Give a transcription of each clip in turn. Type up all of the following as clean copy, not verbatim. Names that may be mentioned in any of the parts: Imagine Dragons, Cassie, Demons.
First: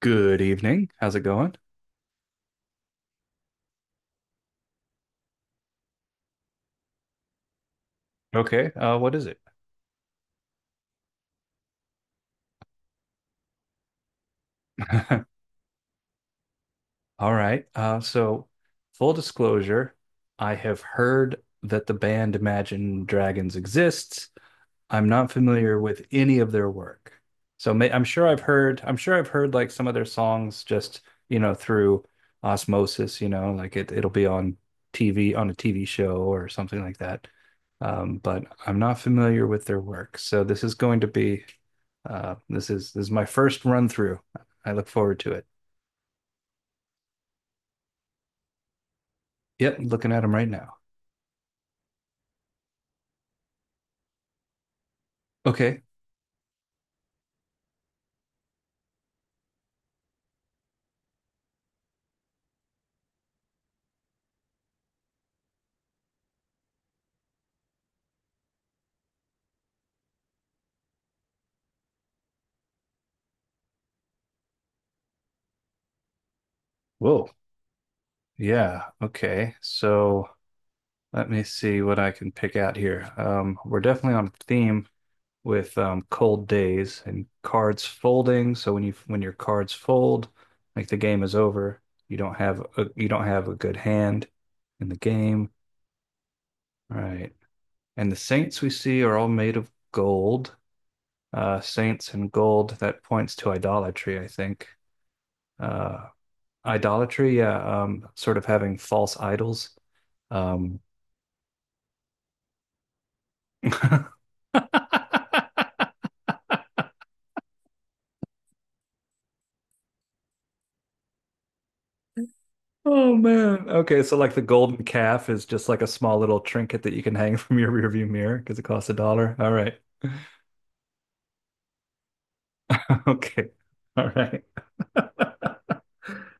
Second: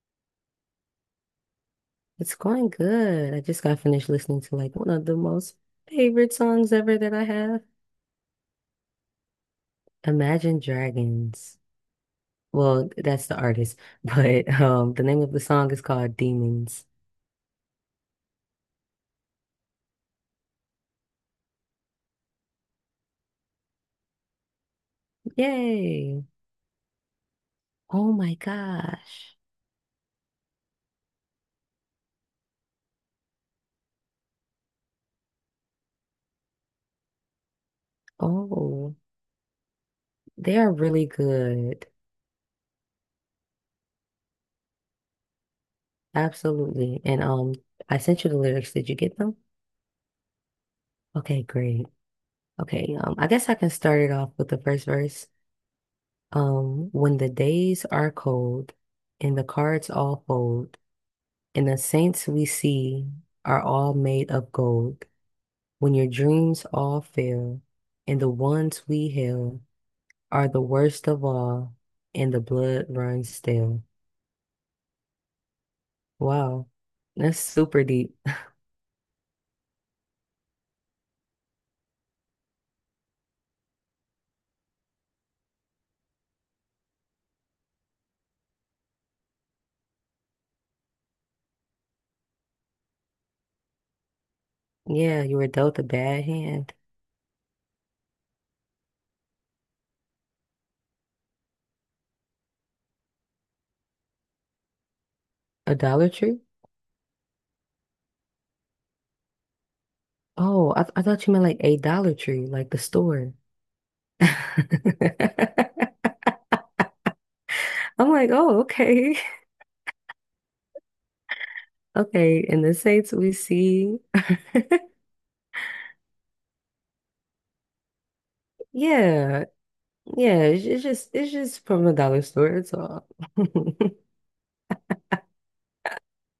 Good evening. How's it going? It's going good. I just got finished listening to like one of the most favorite songs ever that I have. Okay, what is it? Imagine Dragons. Well, that's the artist, but the name of the song is called Demons. All right. Full disclosure, I have heard that the band Imagine Dragons exists. I'm not familiar with Yay. any of their work. So may I'm Oh sure my I've heard, I'm sure I've gosh. heard like some of their songs just, through osmosis, like it'll be on TV, on a TV show or something like that. But I'm Oh, not familiar with their work. So they this are is going really to be. good. This is my first run through. I look forward to it. Absolutely. And I sent you the lyrics. Did you get them? Yep, looking at them right now. Okay, great. Okay, I guess I can start it off with the first verse. Okay. When the days are cold and the cards all fold, and the saints we see are all made of gold. When your dreams all fail, and the ones we hail are the worst of all, and the blood runs stale. Wow, Whoa. that's super deep. Yeah. Okay. So let me see what I can pick out here. We're definitely on theme with cold days and cards folding. So when your cards fold, like the game is over. You don't have a, you don't have a good hand in the Yeah, you were game. dealt a bad hand. All right. And the saints we see are all made of gold. Saints and gold, that points to idolatry, I think. uh, Idolatry? idolatry, yeah, sort of having false idols. Oh, Um, I thought you meant like a Dollar Tree, like the store. I'm like, oh, okay. Okay, and the saints oh we man. see. Okay, so like the golden calf is just like a small little trinket that you can hang from your rearview mirror because it costs a dollar. Yeah, All right. yeah, it's just from the dollar store. It's all Okay. All right.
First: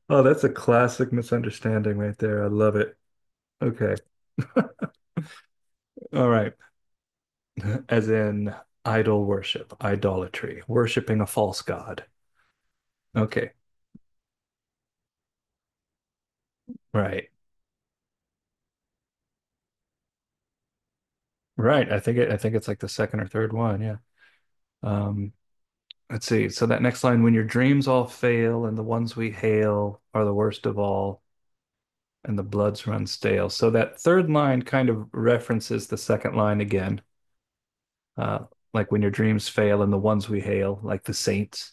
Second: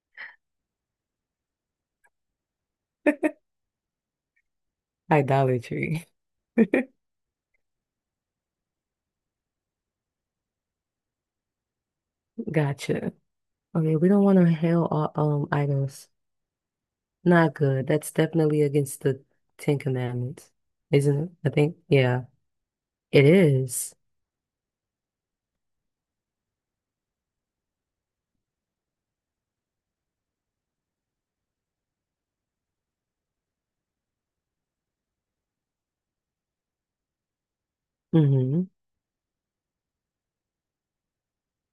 Oh, that's a classic misunderstanding right there. I love it. Okay. idolatry. All right. As in idol worship, idolatry, worshiping a false god. Gotcha. Okay. Okay, we don't want to hail all items. Right. Not good. That's definitely against the Ten Commandments, isn't it? I think. Right. Yeah, I think it's like the second it or third one. is. Yeah. Um, let's see. So that next line, when your dreams all fail and the ones we hail are the worst of all and the bloods run stale. So that third line kind of references the second line again. Uh, Mm-hmm. like when your dreams fail and the ones we hail, like the saints.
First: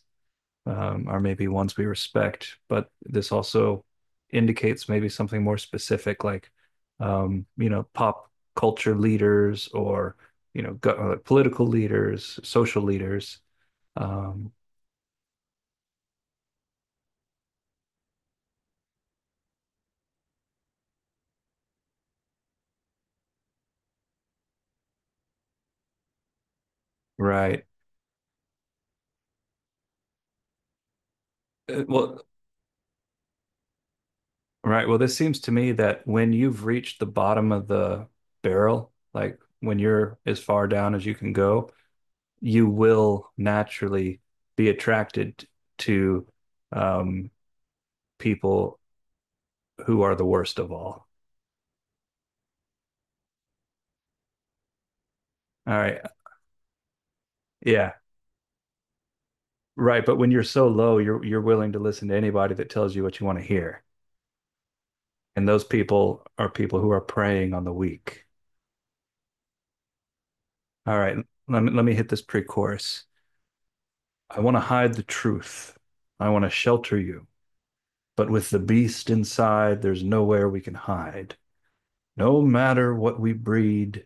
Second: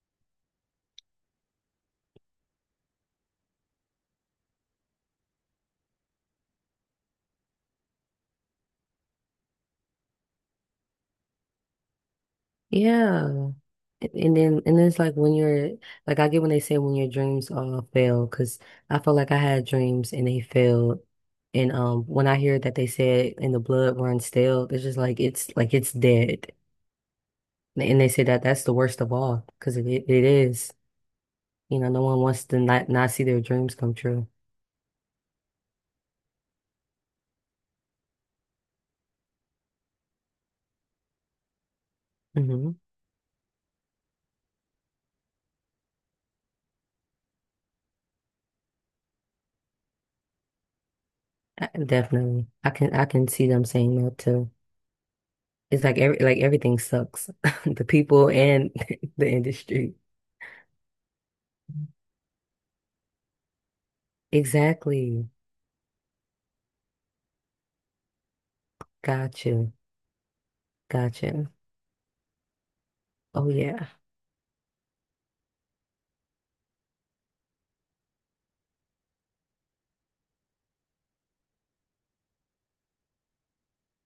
Are maybe ones we respect, but this also indicates maybe something more specific, like you know, pop culture leaders or political leaders, social leaders. Yeah. And Um, then, and it's like when you're like, I get when they say when your dreams all fail, because I felt like I had dreams and they failed. And when I hear that they said and the blood runs stale, it's just like it's dead. right. And they say that that's the worst of all because it is. Uh, No one Well, wants to not not see their dreams come true. right. Well, this seems to me that when you've reached the bottom of the barrel, like when you're as far down as you can go, you Hmm. will naturally be attracted to um, people who are the worst of all. Definitely, I can see them saying that too. All It's like right. every like everything sucks, the Yeah. people and the industry. Right. But when you're so low, you're willing to listen to anybody that tells you what you want to hear. Exactly. And those people are people who are preying on the weak. Gotcha. All right. Gotcha. Let me hit this pre-chorus. Oh yeah, I want to hide the truth. I want to shelter you. But with the beast inside, there's nowhere we can hide. No matter what we breed,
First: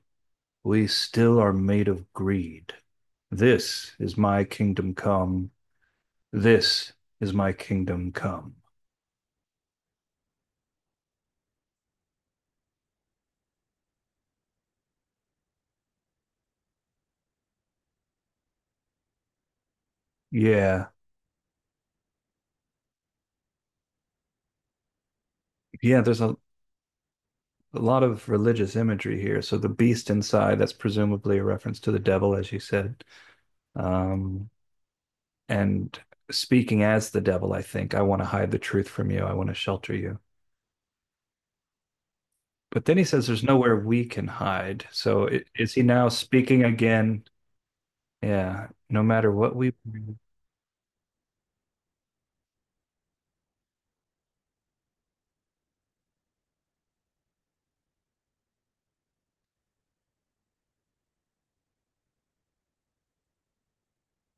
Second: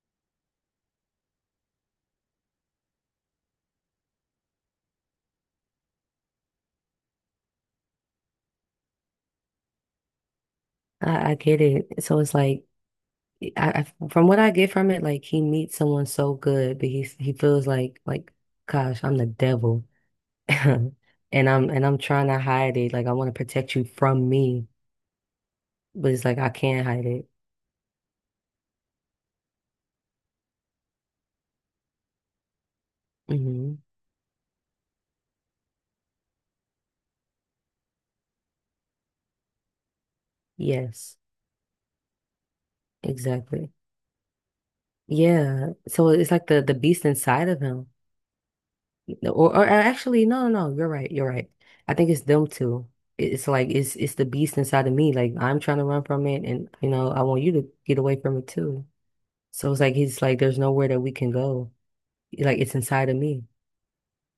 we still are made of greed. This is my kingdom come. This is my kingdom come. I get it. So it's like, I from what I get from it, like he meets someone so good, but he feels like, gosh, I'm the devil, Yeah, and I'm trying to hide it. Like I want to protect you from me, Yeah, but there's it's a, like I can't hide it. a lot of religious imagery here. So the beast inside, that's presumably a reference to the devil, as you said. Hmm. Um, and speaking as the devil, I think, I want to hide the truth from you. I want to shelter you. Yes, But then he says there's exactly. nowhere we can hide. So is Yeah. he now So it's like the speaking the beast again? inside of him. Yeah, no No, matter or, what or we. actually, no, no, no, you're right, you're right. I think it's them two. It's like it's the beast inside of me. Like I'm trying to run from it, and you know I want you to get away from it too. So it's like there's nowhere that we can go. Like it's inside of me.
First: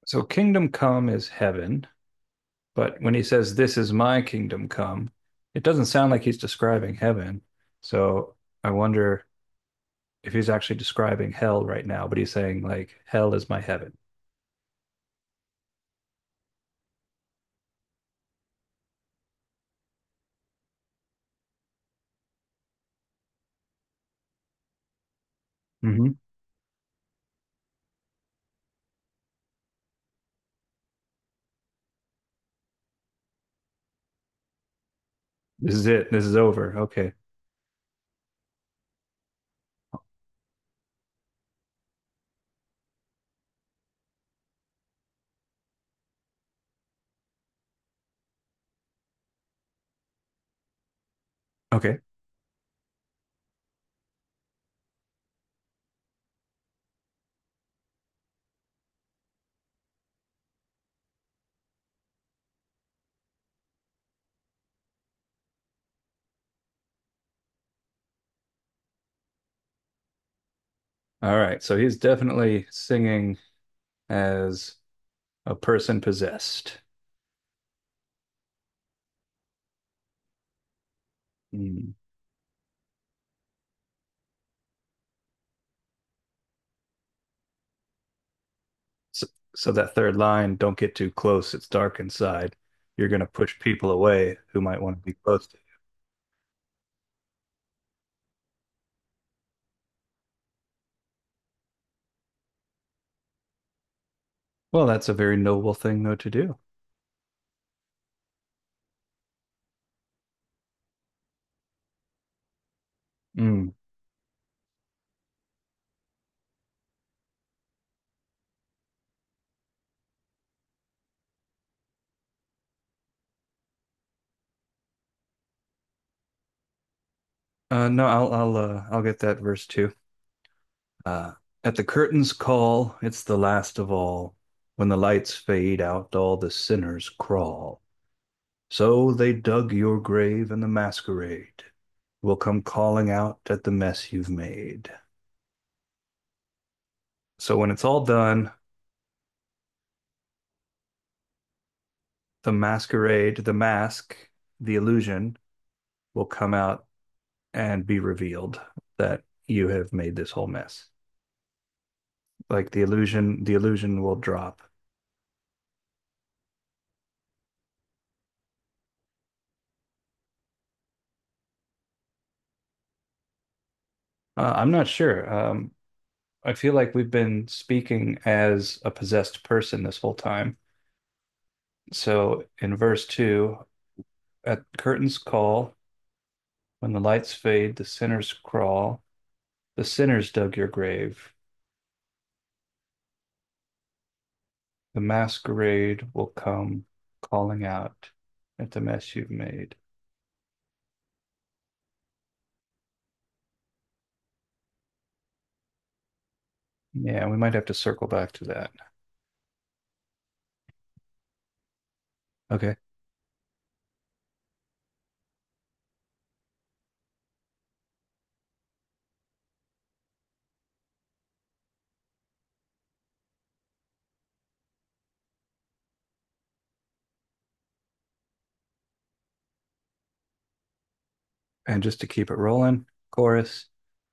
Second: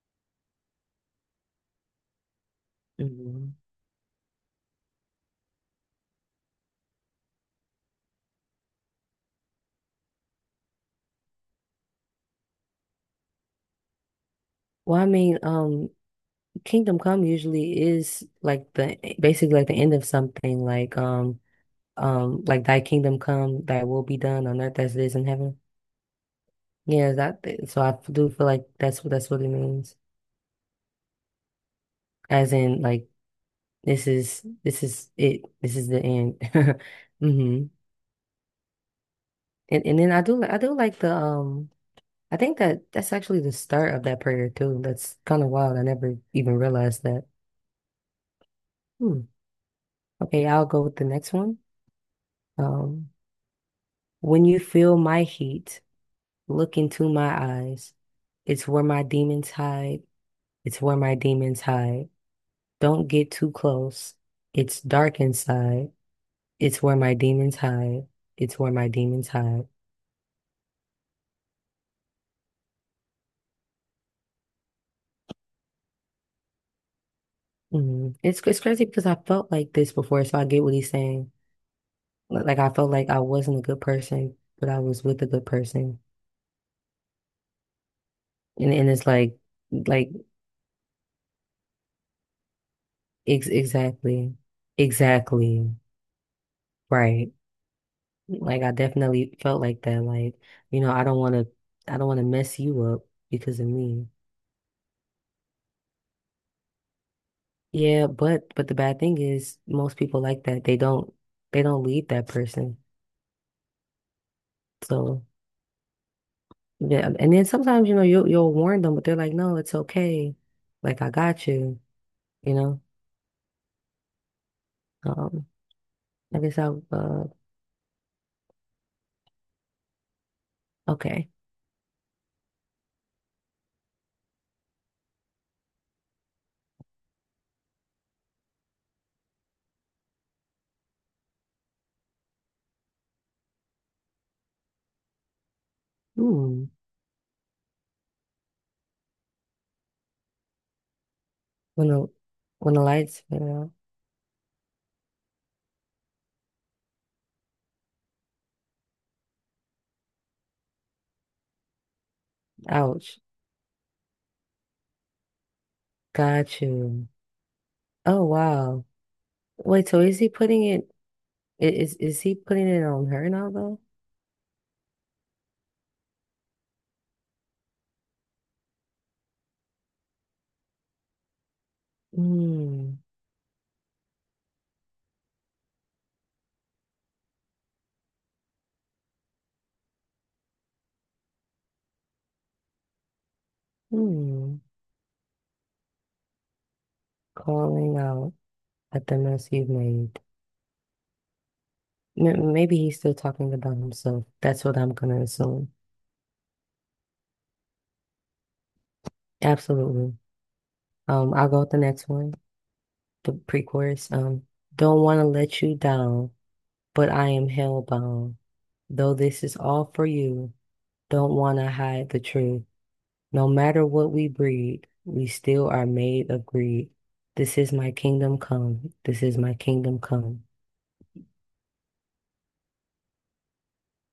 So kingdom come is heaven. But when he Mhm. says, this is my kingdom come, it doesn't sound like he's describing heaven. So I wonder if he's actually describing hell right now, but he's saying like hell is my heaven. Well, I mean, Kingdom Come usually is like the basically like the end of something. Like Thy kingdom come, Thy will be done on earth as it is in heaven. Mm-hmm. Yeah, that. So I do feel like that's what it means. As in, like. This is it. This This is is the it. This is over. end. Okay. Hmm. And then I do like the I think that that's actually the start of that prayer too. That's kind of wild. I never even realized that. Hmm. Okay, I'll go with the next one. Okay. Um, when you feel my heat, look into my eyes. It's where my demons hide. It's where my demons hide. Don't get too close. It's dark inside. It's where my demons hide. It's where my demons hide. All right. So he's definitely singing as a person possessed. Mhm. It's crazy because I felt like this before, so I get what he's saying. Mm. Like I felt like I wasn't a good person, but I was with a good person, and it's So like so that like third line, don't get too close, it's dark inside. You're going to ex push people exactly, away who might want to be close to you. exactly right. Like I definitely felt like that. Like you know, I don't want to mess you up because of me. Well, that's a very noble thing though to do. Yeah, but the bad thing is most people like that. They don't leave that person. Mm. So. Yeah, and then sometimes, you know, you you'll warn them, but they're like, "No, it's okay. Like I got you." You know. Um, I guess I. uh No, I'll get that verse too. okay. Uh, at the curtain's call, it's the last of all. When the lights fade out, all the sinners crawl. So they dug your grave and the masquerade will come calling out at the mess you've made. Hmm. So when it's all done, When the the when the lights masquerade, went the out. mask, the illusion will come out and be revealed that you have made this whole mess. Like Ouch. The illusion will drop. Got you. Oh wow. Wait, so is he putting it? Is he putting it on her now though? I'm not sure. I feel like we've been speaking as a possessed person this whole time. So in Hmm. verse two, at curtains call, when the lights fade, the sinners crawl, the sinners dug your grave. Hmm. The masquerade will come calling Calling out out at the at mess the you've mess you've made. made. M maybe he's still talking about himself. That's what I'm gonna assume. Yeah, we might have to circle back to that. Absolutely. I'll go with the next one. Okay. The pre-chorus. Don't want to let you down, but I am hellbound. Though this is all for you, don't want to hide the truth. No matter what we breed, we still are made of greed. This is my kingdom come. This is my kingdom come. And just to keep it rolling, chorus.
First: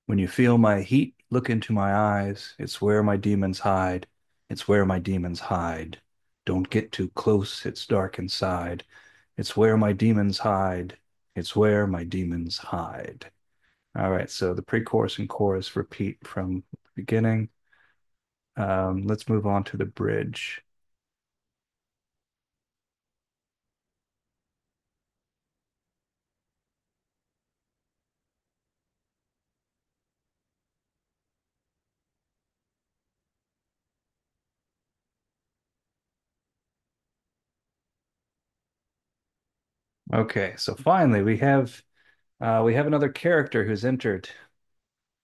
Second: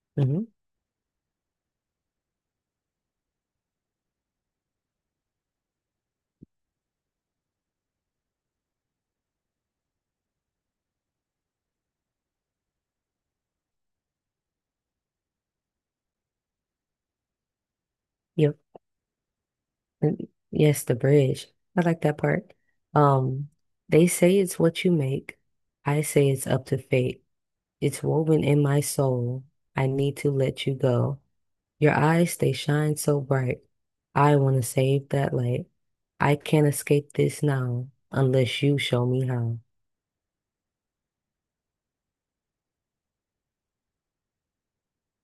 When you Hmm. feel my heat, look into my eyes. It's where my demons hide. It's where my demons hide. Don't get too close, it's dark inside. It's where my demons hide. It's where my demons hide. All right, so the pre chorus and chorus repeat from the beginning. Yep. Let's move on to the And bridge. yes, the bridge. I like that part. Um, they say it's what you make. I say it's up to fate. It's woven in my soul. I need to let you go. Your eyes, they shine so bright. I want to save that light. I can't escape this now unless you show me how. Okay, so finally we have another character who's entered.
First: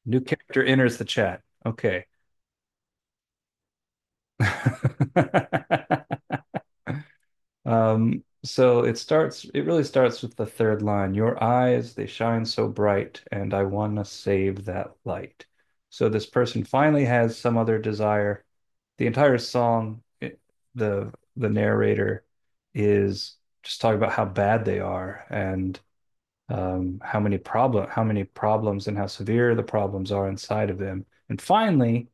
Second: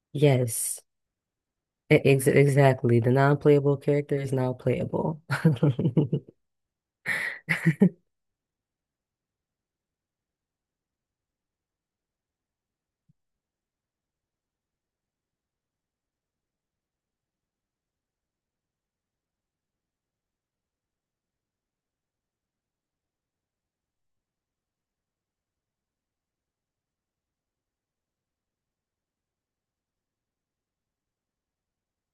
New character Yes, enters the chat. e- Okay, ex exactly. The non-playable character is now playable. It really starts with the third line. Your eyes, they shine so bright, and I want to save that light. So this person finally has some other desire. The entire song, it, The narrator is just talking about how bad they are and how many problems and how severe the problems are inside of them. And finally,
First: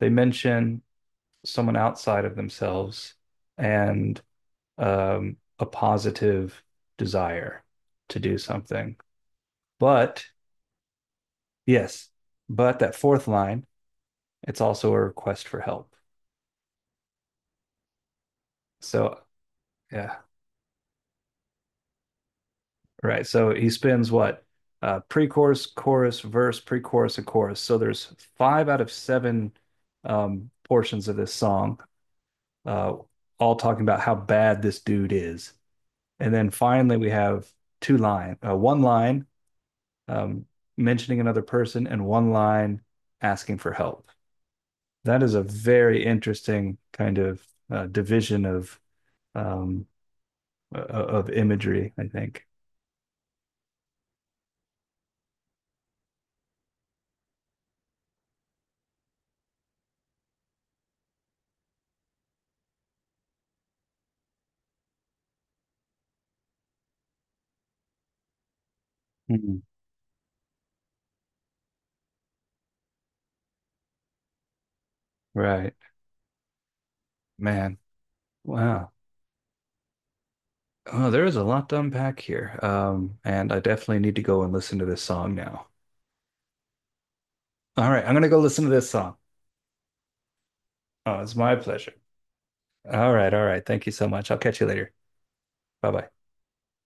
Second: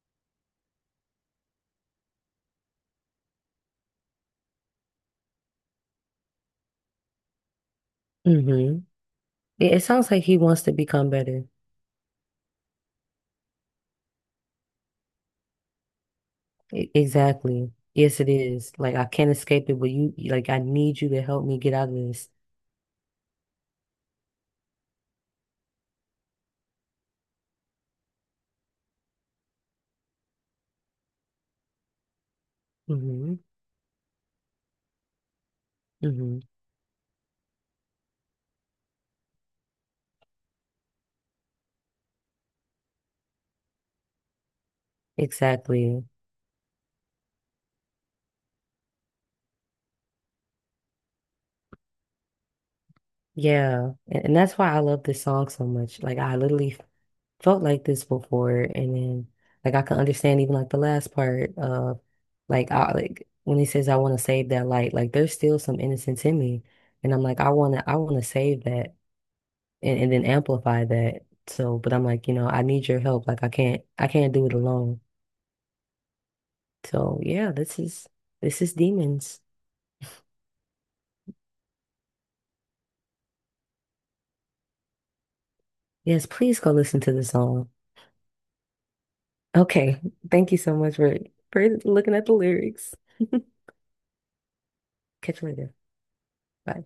they mention someone outside of themselves and a positive desire to do Hmm. something. It sounds like But he wants to become better. yes, but that fourth line, it's also a request for help. Exactly. Yes, it is. Like I So, can't escape it, but you, yeah, like I need you to help me get out of this. right. So he spins what? Pre-chorus, chorus, verse, pre-chorus, and chorus. So there's five out of seven portions of this song, uh, Hmm. all talking about how bad this dude is. And Hmm. then finally, we have one line um, mentioning another person, and one line asking for help. That is a very Exactly. interesting kind of division um, of imagery, I think. Yeah. And that's why I love this song so much. Like I literally felt like this before, and then like I can understand even like the last part of like I like when he says I want to save that light, like there's still some innocence in me, and I'm like I want to save that, Mhm. and then amplify that, so but I'm like you know I need your help, like I can't do it alone. Right. So yeah, Man. this is Wow. Demons. Oh, there is a lot to unpack here. And I definitely need to go and listen to this song now. Yes, please go listen to the song. All right, I'm gonna go listen to this song. Okay, thank you so much for Oh, it's my pleasure. looking at the lyrics. All right, all right. Thank you so much. I'll catch you later. Catch you later. Bye bye. Bye.